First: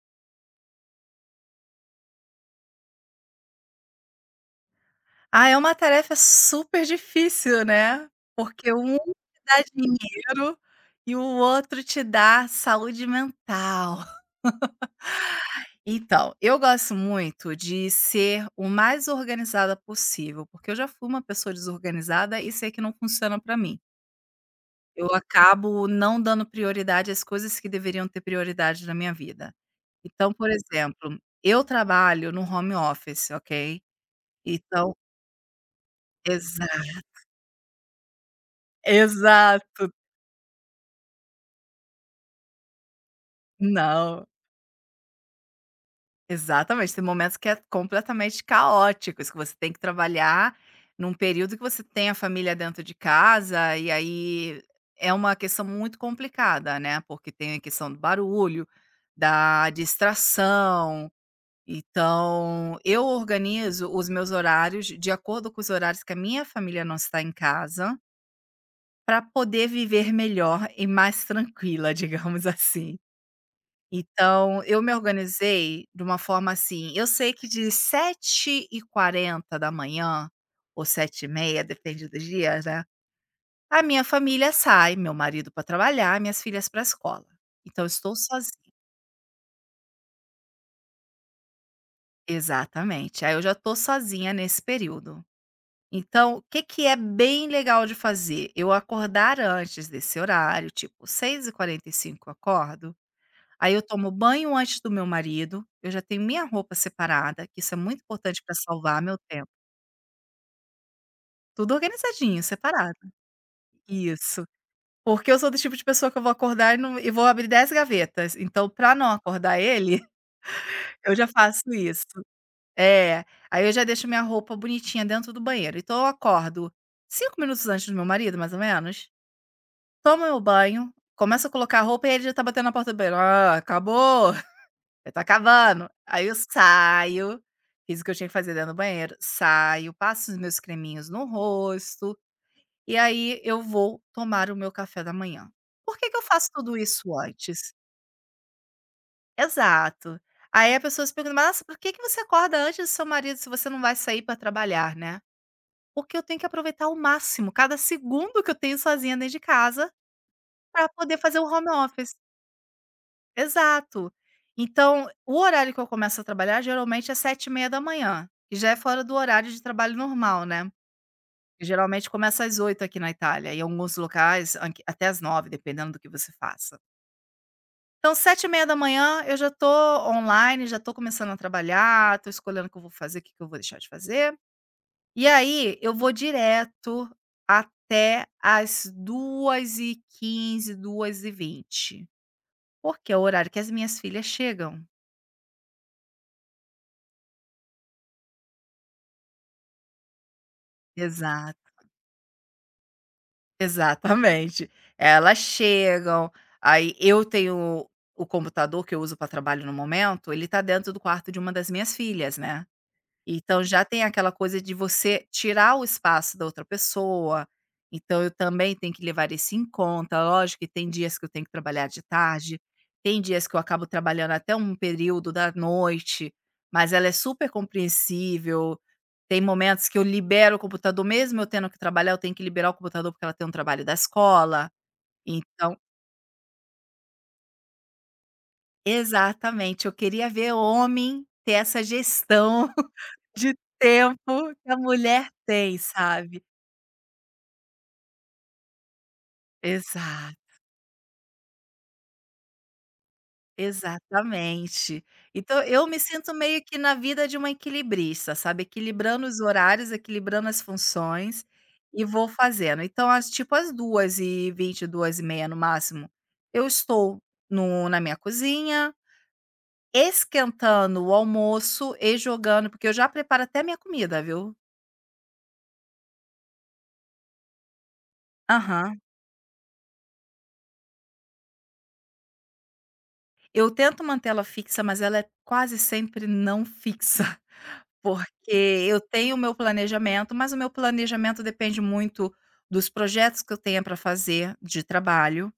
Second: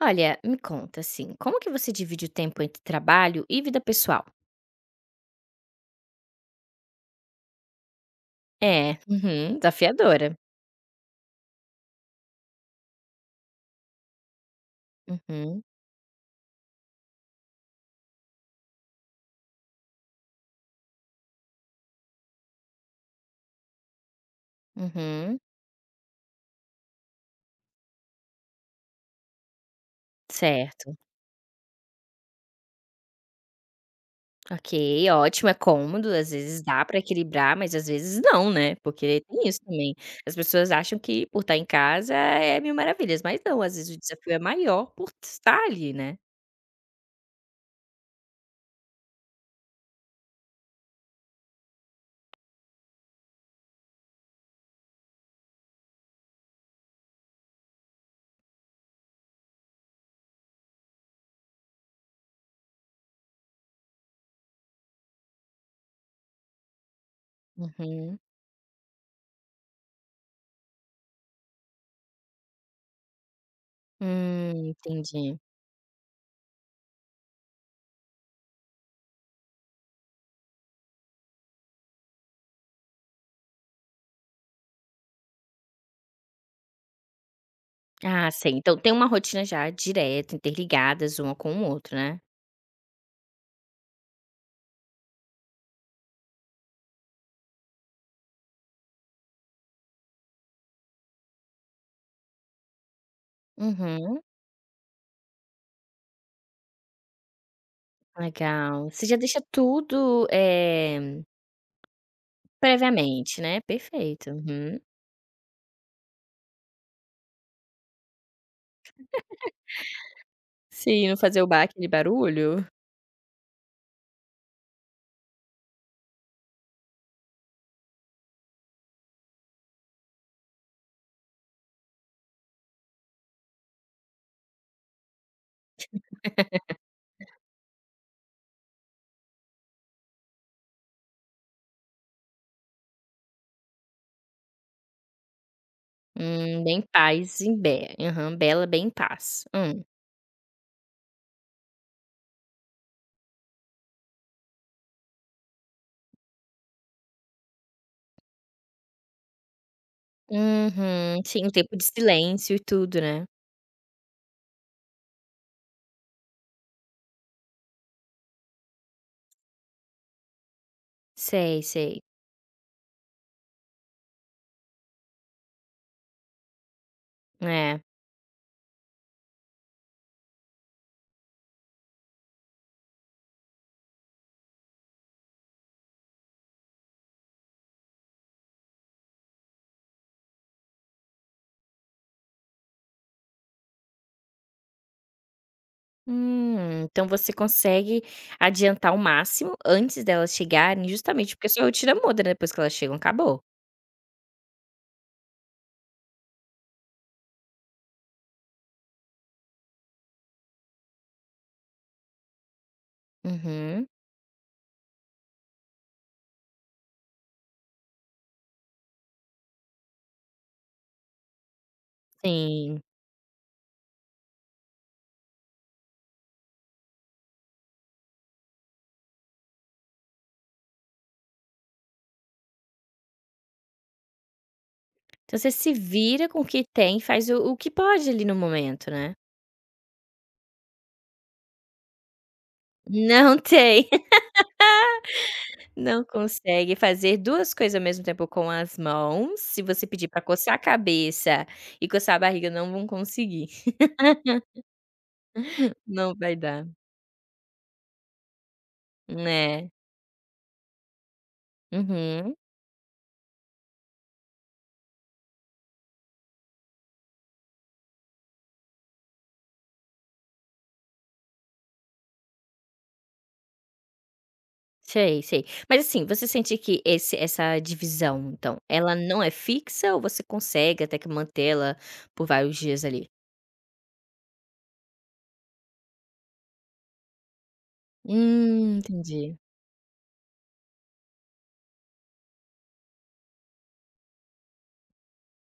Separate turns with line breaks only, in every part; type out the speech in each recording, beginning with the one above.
Olha, me conta assim, como que você divide o tempo entre trabalho e vida pessoal?
Ah, é uma tarefa super difícil, né, porque um
É,
te
uhum,
dá
desafiadora.
dinheiro e o outro te dá saúde mental.
Uhum,
Então, eu gosto muito de ser o mais organizada possível, porque eu já fui uma pessoa desorganizada e sei que não funciona para mim. Eu
uhum,
acabo não dando prioridade às coisas que deveriam ter prioridade na minha vida. Então, por
certo.
exemplo, eu trabalho no home office, ok? Então
Ok, ótimo, é cômodo, às vezes
exato,
dá pra equilibrar, mas às vezes não, né? Porque tem isso
exato.
também. As pessoas acham que por estar em casa é mil maravilhas, mas não, às vezes o
Não.
desafio é maior por estar ali, né?
Exatamente, tem momentos que é completamente caóticos, que você tem que trabalhar num período que você tem a família dentro de casa, e aí é uma questão muito complicada, né, porque tem a questão do barulho, da distração. Então, eu organizo os meus horários de acordo com os horários que a minha família não está em casa,
Uhum.
para poder viver melhor e mais tranquila, digamos assim. Então, eu me
Entendi.
organizei de uma forma assim, eu sei que de 7h40 da manhã ou 7h30, depende dos dias, né, a minha família sai, meu marido para trabalhar, minhas filhas para a escola. Então eu estou
Ah, sei.
sozinha.
Então tem uma rotina já direta, interligadas uma com o outro, né?
Exatamente, aí eu já estou sozinha nesse período. Então, o que que é bem legal de fazer? Eu acordar antes desse horário, tipo 6h45 eu acordo. Aí eu tomo
Uhum.
banho antes do meu marido, eu já tenho minha roupa separada, que isso é muito importante para
Legal.
salvar
Você já
meu
deixa
tempo.
tudo,
Tudo organizadinho, separado.
previamente, né, perfeito,
Isso.
uhum.
Porque eu sou do tipo de pessoa que eu vou acordar e não e vou abrir 10 gavetas, então para não acordar ele,
Sim,
eu
não
já
fazer o bar
faço
aquele
isso.
barulho.
É, aí eu já deixo minha roupa bonitinha dentro do banheiro, então eu acordo 5 minutos antes do meu marido, mais ou menos, tomo meu banho, começo a colocar a roupa e ele já tá batendo na porta do banheiro: "Ah, acabou?". Eu tô acabando". Aí eu saio, fiz o que eu tinha que fazer dentro do banheiro, saio, passo os meus creminhos no rosto, e aí eu vou tomar o meu café da manhã. Por que que eu faço tudo
Bem
isso
paz e
antes?
be aham, bela bem em paz. Hum.
Exato. Aí a pessoa se pergunta: "Mas por que que você acorda antes do seu marido se você não vai sair para trabalhar, né?". Porque eu tenho que aproveitar ao máximo cada segundo que eu tenho sozinha dentro de casa para poder
Uhum,
fazer o
sim, um
home
tempo de
office.
silêncio e tudo, né.
Exato. Então, o horário que eu começo a trabalhar geralmente é 7h30 da manhã, que já é fora do horário de trabalho normal, né.
Sei,
Que
sei.
geralmente começa às oito aqui na Itália, e em alguns locais anq até às nove, dependendo do que você faça.
É.
Então 7h30 da manhã, eu já tô online, já tô começando a trabalhar, tô escolhendo o que eu vou fazer, o que que eu vou deixar de fazer. E aí eu vou direto até as 14h15, 14h20, porque é o horário que as minhas filhas chegam.
Então você consegue adiantar o máximo antes delas chegarem, justamente porque a sua
Exato.
rotina muda, né, depois que elas chegam, acabou.
Exatamente. Elas chegam, aí eu tenho o computador que eu uso para trabalho no momento, ele tá dentro do quarto de uma das minhas filhas, né. Então já
Uhum,
tem aquela coisa de você tirar o espaço da outra pessoa, então eu também tenho que levar isso em conta. Lógico que tem dias que eu tenho que trabalhar de tarde,
sim.
tem dias que eu acabo trabalhando até um período da noite, mas ela é super compreensível. Tem momentos que eu libero o computador, mesmo eu tendo que trabalhar, eu tenho que liberar o computador porque ela tem um trabalho da escola.
Então você se
Então,
vira com o que tem, faz o que pode ali no momento, né.
exatamente, eu queria ver homem ter essa gestão
Não
de
tem,
tempo que a mulher tem,
não
sabe?
consegue fazer 2 coisas ao mesmo tempo com as mãos, se você
Exa
pedir para coçar a cabeça e coçar a barriga não vão conseguir,
Exatamente. Então eu me
não
sinto
vai
meio
dar.
que na vida de uma equilibrista, sabe, equilibrando os
Né?
horários, equilibrando as funções e vou
Uhum.
fazendo. Então às tipo às 14h20, 14h30 no máximo, eu estou no na minha cozinha, esquentando o almoço e jogando porque eu já preparo até a minha comida, viu.
Sei, sei. Mas assim, você sente que esse essa divisão então, ela
Aham.
não é fixa ou você consegue até que mantê-la por vários dias ali?
Eu tento manter ela fixa, mas ela é quase sempre não fixa, porque eu tenho o
Entendi.
meu planejamento, mas o meu planejamento depende muito dos projetos que eu tenha para fazer de trabalho,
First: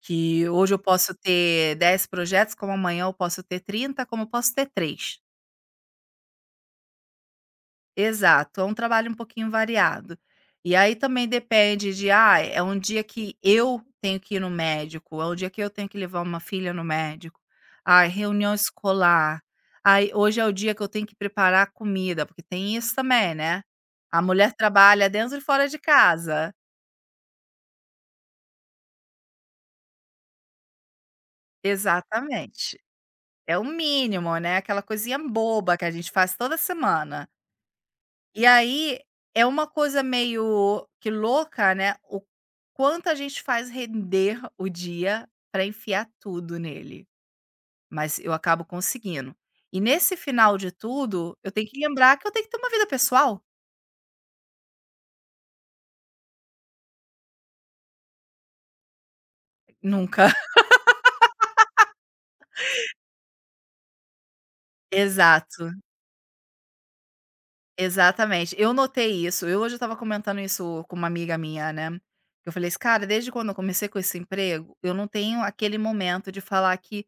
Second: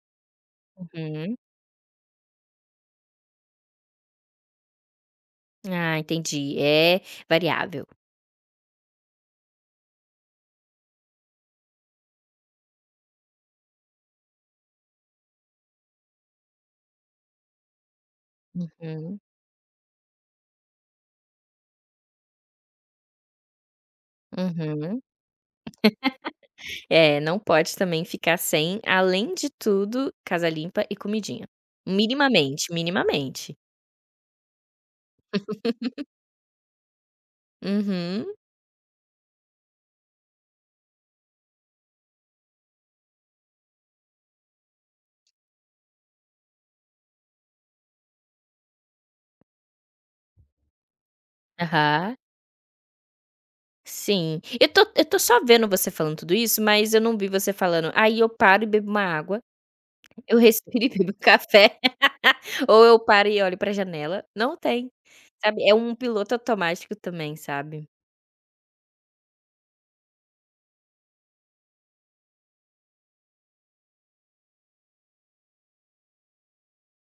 que hoje eu posso
Uhum.
ter 10 projetos, como amanhã eu posso ter 30, como eu posso ter 3.
Ah, entendi, é variável.
Exato, é um trabalho um pouquinho variado. E aí também depende de, ah, é um dia que eu tenho que ir no médico, é um dia que eu tenho que levar uma filha no médico. Ah, reunião
Uhum,
escolar. Ai, hoje é o dia que eu tenho que preparar comida, porque tem isso também, né? A mulher
uhum.
trabalha dentro e fora de casa.
É, não pode também ficar sem, além de tudo, casa limpa e comidinha. Minimamente,
Exatamente.
minimamente.
É o mínimo, né? Aquela coisinha boba que a gente faz toda semana.
Uhum.
E aí, é uma coisa meio que louca, né, o quanto a gente faz render o dia para enfiar tudo nele, mas eu acabo conseguindo. E nesse final de tudo, eu tenho que
Aham.
lembrar que eu tenho que ter uma vida pessoal.
Sim. Eu tô só vendo você falando tudo isso, mas eu não vi você falando: "Aí eu paro e bebo uma água,
Nunca.
eu respiro e bebo café, ou eu paro e olho pra janela". Não tem, sabe,
Exato,
é um piloto automático também, sabe.
exatamente. Eu notei isso, eu hoje eu estava comentando isso com uma amiga minha, né, eu falei assim: "Cara, desde quando eu comecei com esse emprego, eu não tenho aquele momento de falar que"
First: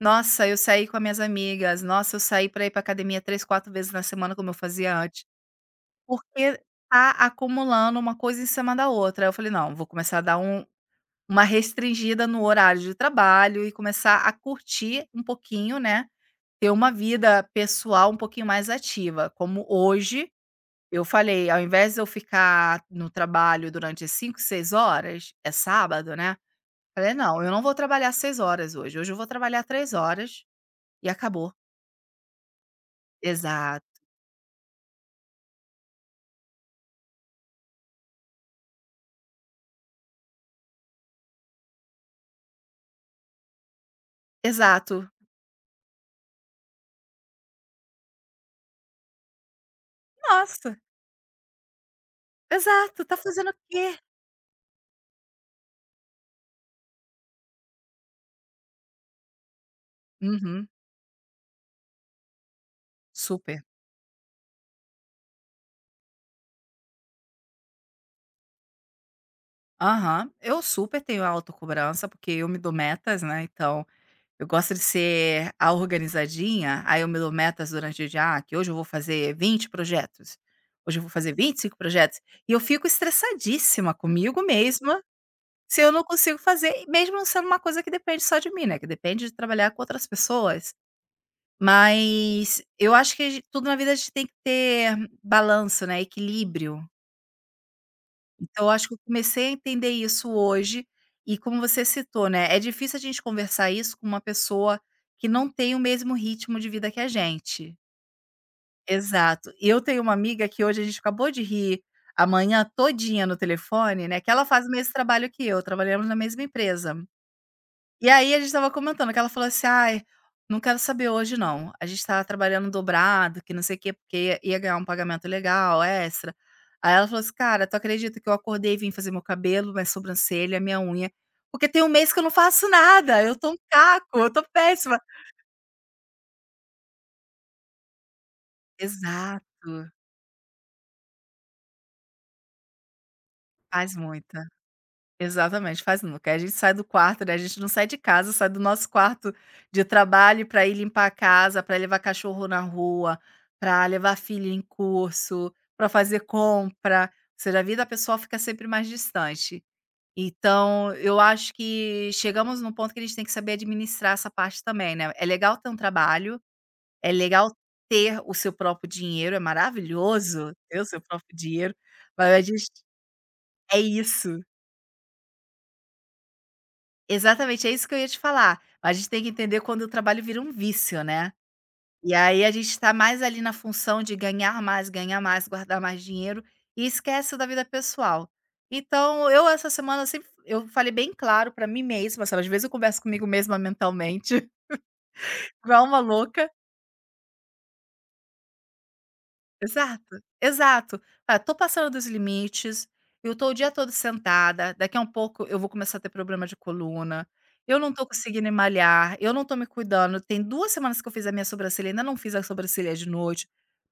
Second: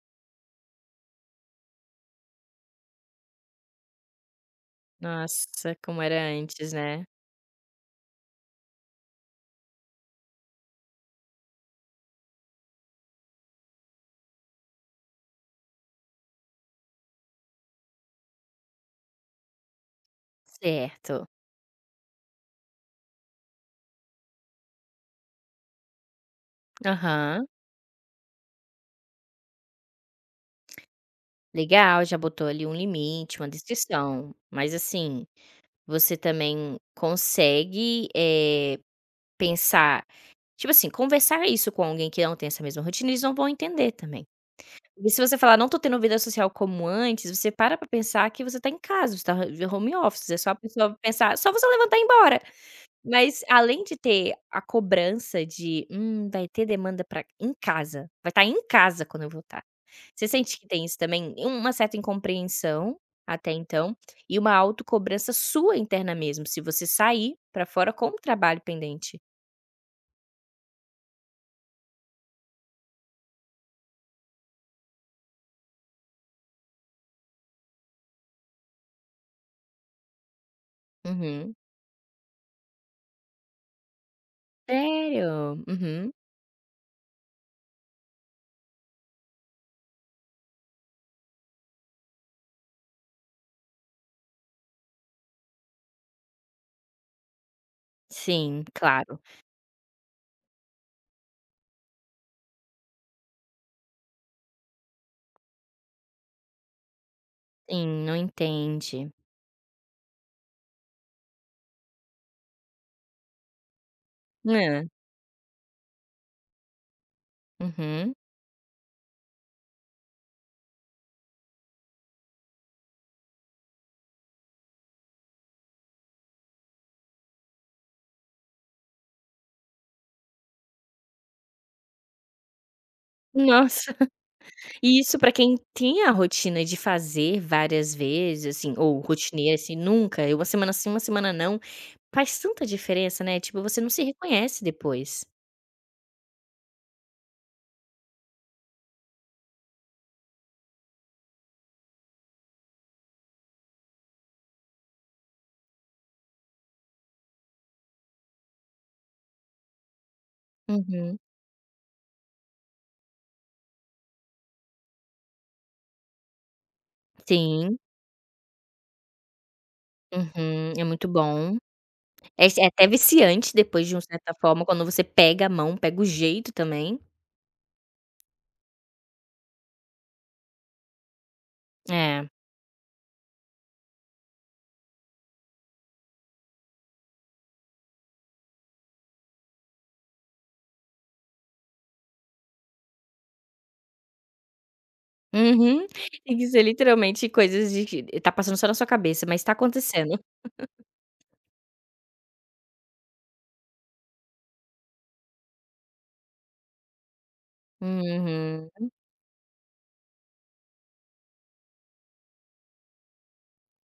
Nossa, eu saí com as minhas amigas, nossa, eu saí para ir para academia 3, 4 vezes na semana como eu fazia antes,
Nossa, como era
porque
antes, né.
tá acumulando uma coisa em cima da outra. Aí eu falei: "Não, vou começar a dar uma restringida no horário de trabalho e começar a curtir um pouquinho, né, ter uma vida pessoal um pouquinho mais ativa". Como hoje, eu
Certo.
falei: "Ao invés de eu ficar no trabalho durante 5, 6 horas", é sábado, né, falei: "Não,
Aham.
eu não vou trabalhar 6 horas hoje, hoje eu vou trabalhar 3 horas e acabou".
Legal, já botou ali um limite, uma
Exato,
descrição, mas assim, você também consegue, pensar tipo assim, conversar isso com alguém que não tem essa mesma rotina, eles não vão entender também. E
exato.
se você falar: "Não tô tendo vida social como antes", você para pra pensar que você tá em casa, você tá home office, é só a
Nossa,
pessoa pensar só você levantar e ir embora.
exato, tá
Mas
fazendo o
além de
quê?
ter a cobrança de: vai ter demanda para em casa, vai estar em casa quando eu voltar". Você sente
Uhum,
que tem isso também? Uma certa incompreensão, até
super.
então, e uma autocobrança sua interna mesmo, se você sair para fora com o trabalho pendente.
Aham. Eu super tenho autocobrança, porque eu me dou metas, né, então eu gosto de ser a organizadinha, aí eu me dou metas durante o dia, ah, que hoje eu vou fazer 20 projetos, hoje eu vou fazer
Uhum.
25 projetos, e eu fico estressadíssima comigo mesma
Sério?
se eu não
Uhum.
consigo fazer, e mesmo não sendo uma coisa que depende só de mim, né, que depende de trabalhar com outras pessoas. Mas eu acho que a gen tudo na vida a gente tem que ter balanço, né, equilíbrio.
Sim,
Então eu acho que eu
claro.
comecei a entender isso hoje, e como você citou, né, é difícil a gente conversar isso com uma pessoa que não tem o mesmo ritmo de vida que a gente.
Sim, não entende.
Exato. E eu tenho uma amiga que hoje a gente acabou de rir a manhã todinha no telefone, né, que ela faz o
Hã.
mesmo trabalho que eu, trabalhamos na mesma empresa. E
Uhum.
aí a gente estava comentando que ela falou assim: "Ai, não quero saber hoje não, a gente estava trabalhando dobrado, que não sei o quê, porque ia ganhar um pagamento legal, extra". Aí ela falou assim: "Cara, tu acredita que eu acordei e vim fazer meu cabelo, minha sobrancelha, minha unha, porque tem um mês que eu não faço nada, eu tô um
Nossa.
caco, eu tô péssima".
E isso pra quem tem a rotina de fazer várias vezes, assim, ou rotineira, assim,
Exato,
nunca, e uma semana sim, uma semana não, faz tanta diferença, né, tipo, você não
faz
se
muito.
reconhece depois.
Exatamente, faz nunca. Aí a gente sai do quarto, né, a gente não sai de casa, sai do nosso quarto de trabalho para ir limpar a casa, para levar cachorro na rua, para levar filho em curso, para fazer compra, ou seja, a vida pessoal fica sempre mais distante. Então,
Uhum.
eu acho que chegamos num ponto que a gente tem que saber administrar essa parte também, né. É legal ter um trabalho, é legal
Sim.
ter o seu próprio dinheiro, é maravilhoso
Uhum.
ter
É
o seu
muito
próprio
bom.
dinheiro, mas a
É
gente
até viciante
é
depois de uma certa
isso.
forma, quando você pega a mão, pega o jeito também.
Exatamente, é isso que eu ia te falar. A gente tem que entender quando o trabalho vira um vício, né. E
É.
aí a gente está mais ali na função de ganhar mais, guardar mais dinheiro e esquece da vida pessoal. Então eu essa semana sempre eu falei bem claro para mim mesma, sabe, às vezes eu converso comigo mesma mentalmente, igual
Uhum.
uma
Tem que
louca.
ser literalmente coisas de que tá passando só na sua cabeça, mas tá acontecendo.
Exato, exato. Ah, tô passando dos limites, eu tô o dia todo sentada, daqui a um pouco eu vou começar a ter problema de coluna, eu não tô conseguindo
Uhum.
malhar, eu não tô me cuidando, tem 2 semanas que eu fiz a minha sobrancelha, ainda não fiz a sobrancelha de noite,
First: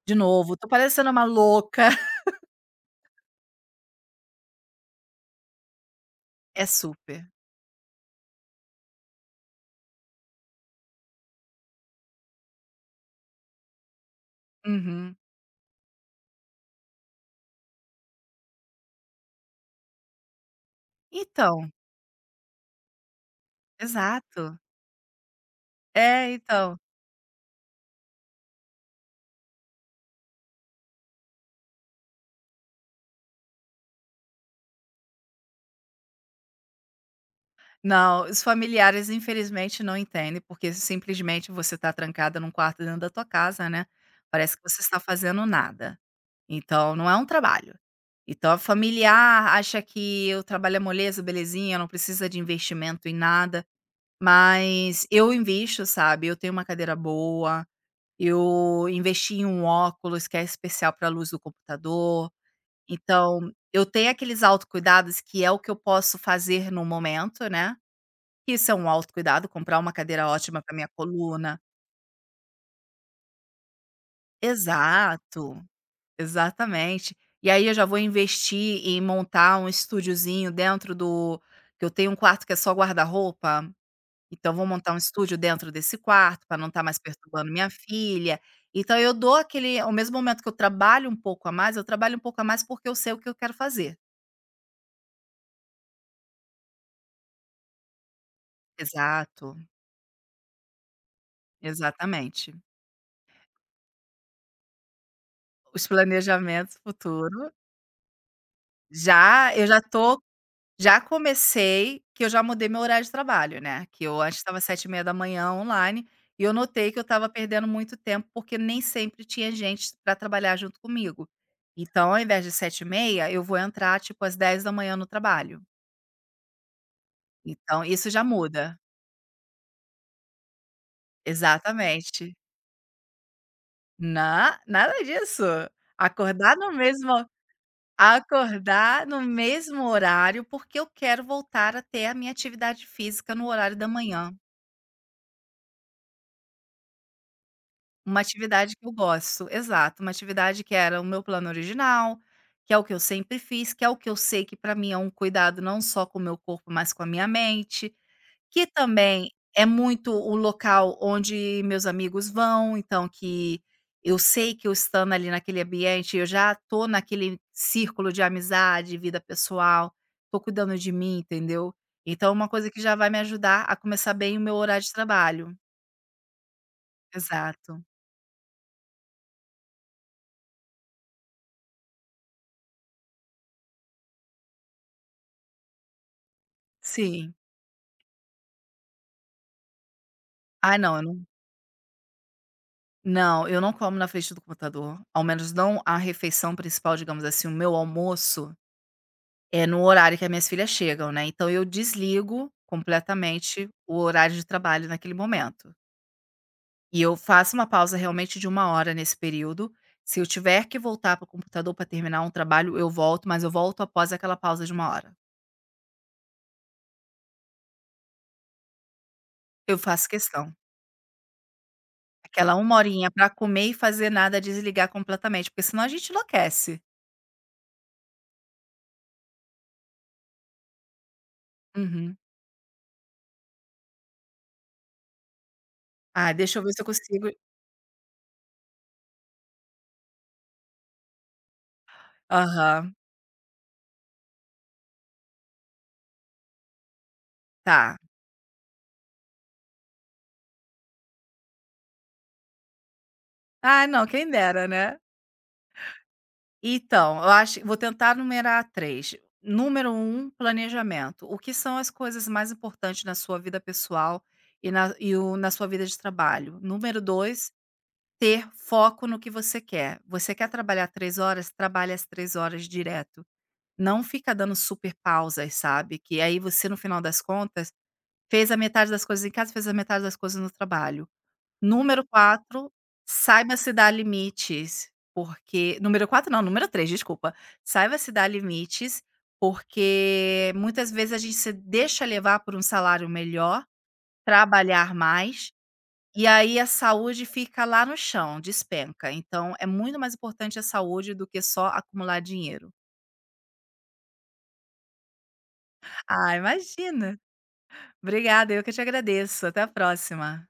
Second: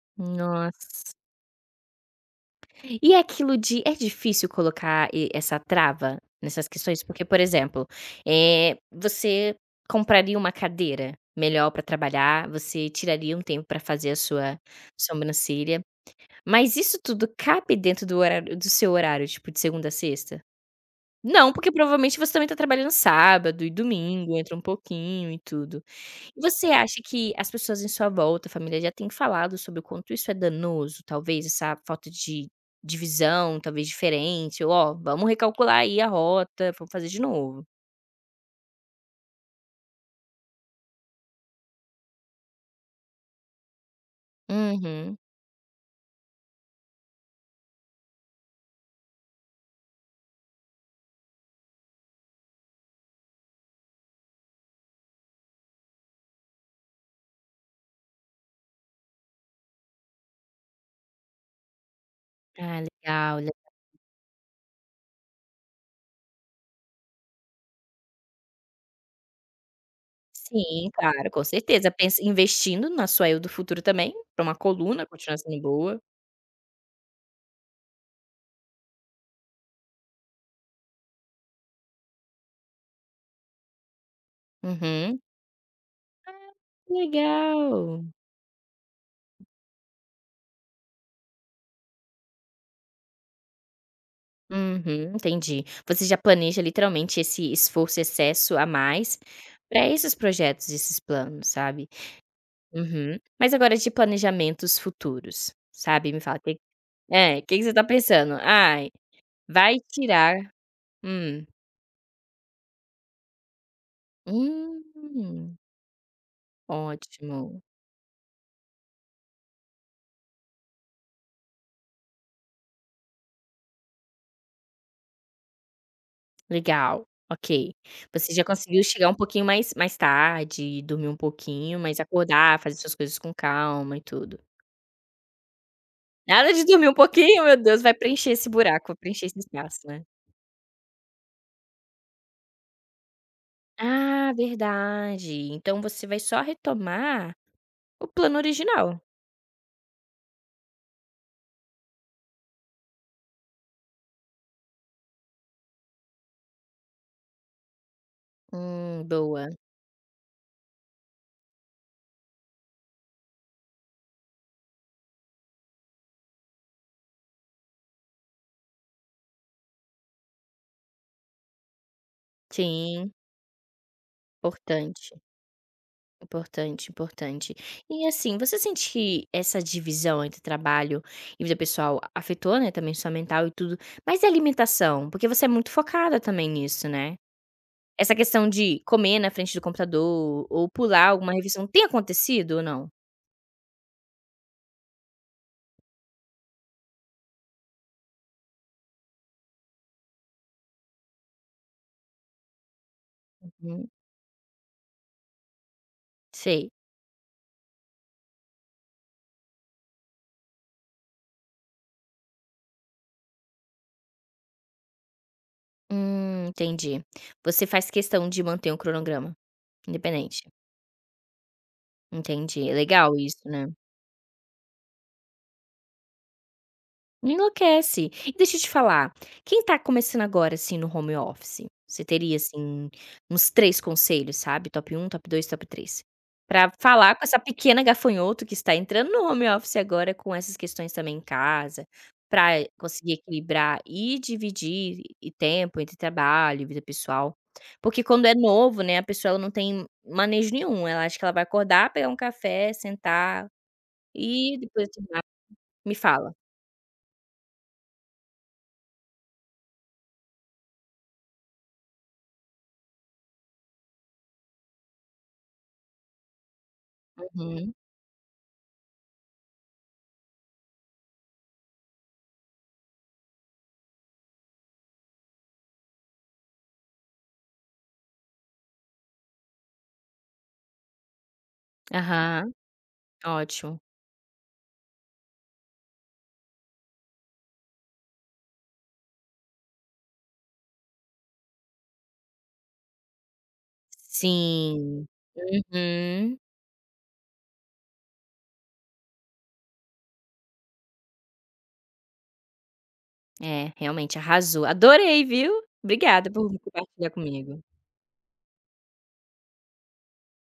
de novo, tô parecendo
Nossa.
uma louca.
E é aquilo de é difícil colocar e essa trava
É
nessas questões? Porque,
super.
por exemplo, você compraria uma cadeira melhor para trabalhar, você tiraria um tempo para fazer a sua
Uhum.
sobrancelha, mas isso tudo cabe dentro do seu horário, tipo, de segunda a sexta? Não,
Então,
porque provavelmente você também tá trabalhando sábado e domingo, entra
exato.
um pouquinho e tudo.
É,
Você
então.
acha que as pessoas em sua volta, a família, já tem falado sobre o quanto isso é danoso? Talvez essa falta de divisão, talvez diferente, ou: "Ó, vamos recalcular aí a rota, vamos fazer de novo".
Não, os familiares infelizmente não entendem, porque simplesmente você está trancada num quarto dentro da tua casa, né, parece que você está
Uhum.
fazendo nada. Então não é um trabalho. Então a familiar acha que o trabalho é moleza, belezinha, não precisa de investimento em nada, mas eu invisto, sabe, eu tenho uma cadeira boa, eu investi em um óculos que é especial para a luz do computador,
Ah, legal,
então
le
eu tenho aqueles autocuidados que é o que eu posso fazer no momento, né, isso é um autocuidado, comprar uma cadeira ótima para minha
sim, claro, com
coluna.
certeza. Pensa investindo na sua eu do futuro também, para uma coluna continuar
Exato,
sendo boa.
exatamente. E aí eu já vou investir em montar um estúdiozinho dentro do, que eu tenho um quarto que é só guarda-roupa, então vou montar um
Uhum.
estúdio dentro desse quarto para não estar mais perturbando minha
Legal.
filha. Então eu dou aquele ao mesmo momento que eu trabalho um pouco a mais, eu trabalho um pouco a mais porque eu sei o que eu quero fazer.
Uhum, entendi. Você já planeja literalmente esse esforço excesso a mais
Exato,
para esses projetos, esses planos, sabe?
exatamente.
Uhum. Mas agora de planejamentos futuros,
Os
sabe, me fala que
planejamentos futuro,
é, que você tá pensando? "Ai,
já eu
vai
já tô
tirar"
já
hum.
comecei que eu já mudei meu horário de trabalho, né, que eu antes estava 7:30 da manhã
Hum,
online, e eu notei que eu estava
ótimo,
perdendo muito tempo, porque nem sempre tinha gente para trabalhar junto comigo. Então ao invés de 7:30, eu vou entrar tipo às 10 da manhã no trabalho.
legal, ok.
Então isso já
Você já
muda.
conseguiu chegar um pouquinho mais tarde, dormir um pouquinho, mas
Exatamente.
acordar, fazer suas coisas com calma e tudo.
Na nada disso.
Nada
Acordar
de
no
dormir um
mesmo
pouquinho, meu Deus, vai preencher esse buraco, vai
Acordar no
preencher esse
mesmo
espaço, né.
horário, porque eu quero voltar a ter a minha atividade física no horário da manhã.
Ah, verdade. Então você vai só retomar o
Uma
plano
atividade que eu
original.
gosto. Exato, uma atividade que era o meu plano original, que é o que eu sempre fiz, que é o que eu sei que para mim é um cuidado não só com o meu corpo, mas com a minha mente, que também
Boa.
é muito o local onde meus amigos vão, então que eu sei que eu estando ali naquele ambiente, eu já tô naquele círculo de amizade, vida pessoal, tô cuidando de mim, entendeu? Então é uma coisa que já vai
Sim.
me ajudar a começar bem o meu horário de
Importante,
trabalho.
importante, importante.
Exato.
E assim, você sente que essa divisão entre trabalho e vida pessoal afetou, né, também sua mental e tudo, mas e a alimentação? Porque você é muito focada também nisso, né?
Sim.
Essa questão de comer na frente do computador ou
Ah,
pular alguma refeição, tem acontecido ou não?
não, eu não como na frente do computador, ao menos não a refeição principal, digamos assim, o meu almoço é no horário que as minhas filhas chegam, né, então eu desligo completamente
Uhum,
o horário de trabalho naquele momento.
sei.
E eu faço uma pausa realmente de 1 hora nesse período, se eu tiver que voltar para o computador para terminar um trabalho, eu volto, mas eu volto após aquela pausa de 1 hora.
Entendi. Você faz questão de manter um cronograma
Eu faço
independente.
questão. Aquela
Entendi. É
uma horinha
legal
para
isso, né?
comer e fazer nada, desligar completamente, porque senão a gente enlouquece.
Enlouquece. E deixa eu te falar, quem tá começando agora, assim, no home office, você
Uhum.
teria, assim, uns 3 conselhos, sabe, top um, top 2, top 3,
Ah, deixa eu
pra
ver se eu
falar com
consigo,
essa pequena gafanhoto que está entrando no home office agora com essas questões também em casa, pra
aham,
conseguir equilibrar e dividir e tempo entre trabalho e vida pessoal.
tá.
Porque quando é novo, né, a pessoa ela não tem manejo nenhum, ela acha que ela vai acordar, pegar um café, sentar
Ah, não, quem
e
dera,
depois
né.
estudar. Me fala.
Então, eu acho, vou tentar numerar 3. Número um, planejamento. O que são as coisas mais importantes na sua vida pessoal e na e o na sua vida de trabalho. Número dois,
Uhum.
ter foco no que você quer. Você quer trabalhar 3 horas? Trabalhe as 3 horas direto. Não fica dando super pausas, sabe, que aí você, no final das contas, fez a metade das coisas em casa, fez a metade das coisas no trabalho. Número
Aham.
quatro, saiba se
Ótimo.
dar limites, porque número 4 não, número três, desculpa. Saiba se dar limites, porque muitas vezes a gente se deixa levar por um salário melhor, trabalhar
Sim.
mais, e
Uhum.
aí a saúde fica lá no chão, despenca. Então é muito mais importante a saúde do que só acumular dinheiro.
É, realmente arrasou. Adorei, viu. Obrigada
Ah,
por compartilhar
imagina.
comigo.
Obrigada, eu que te agradeço. Até a próxima.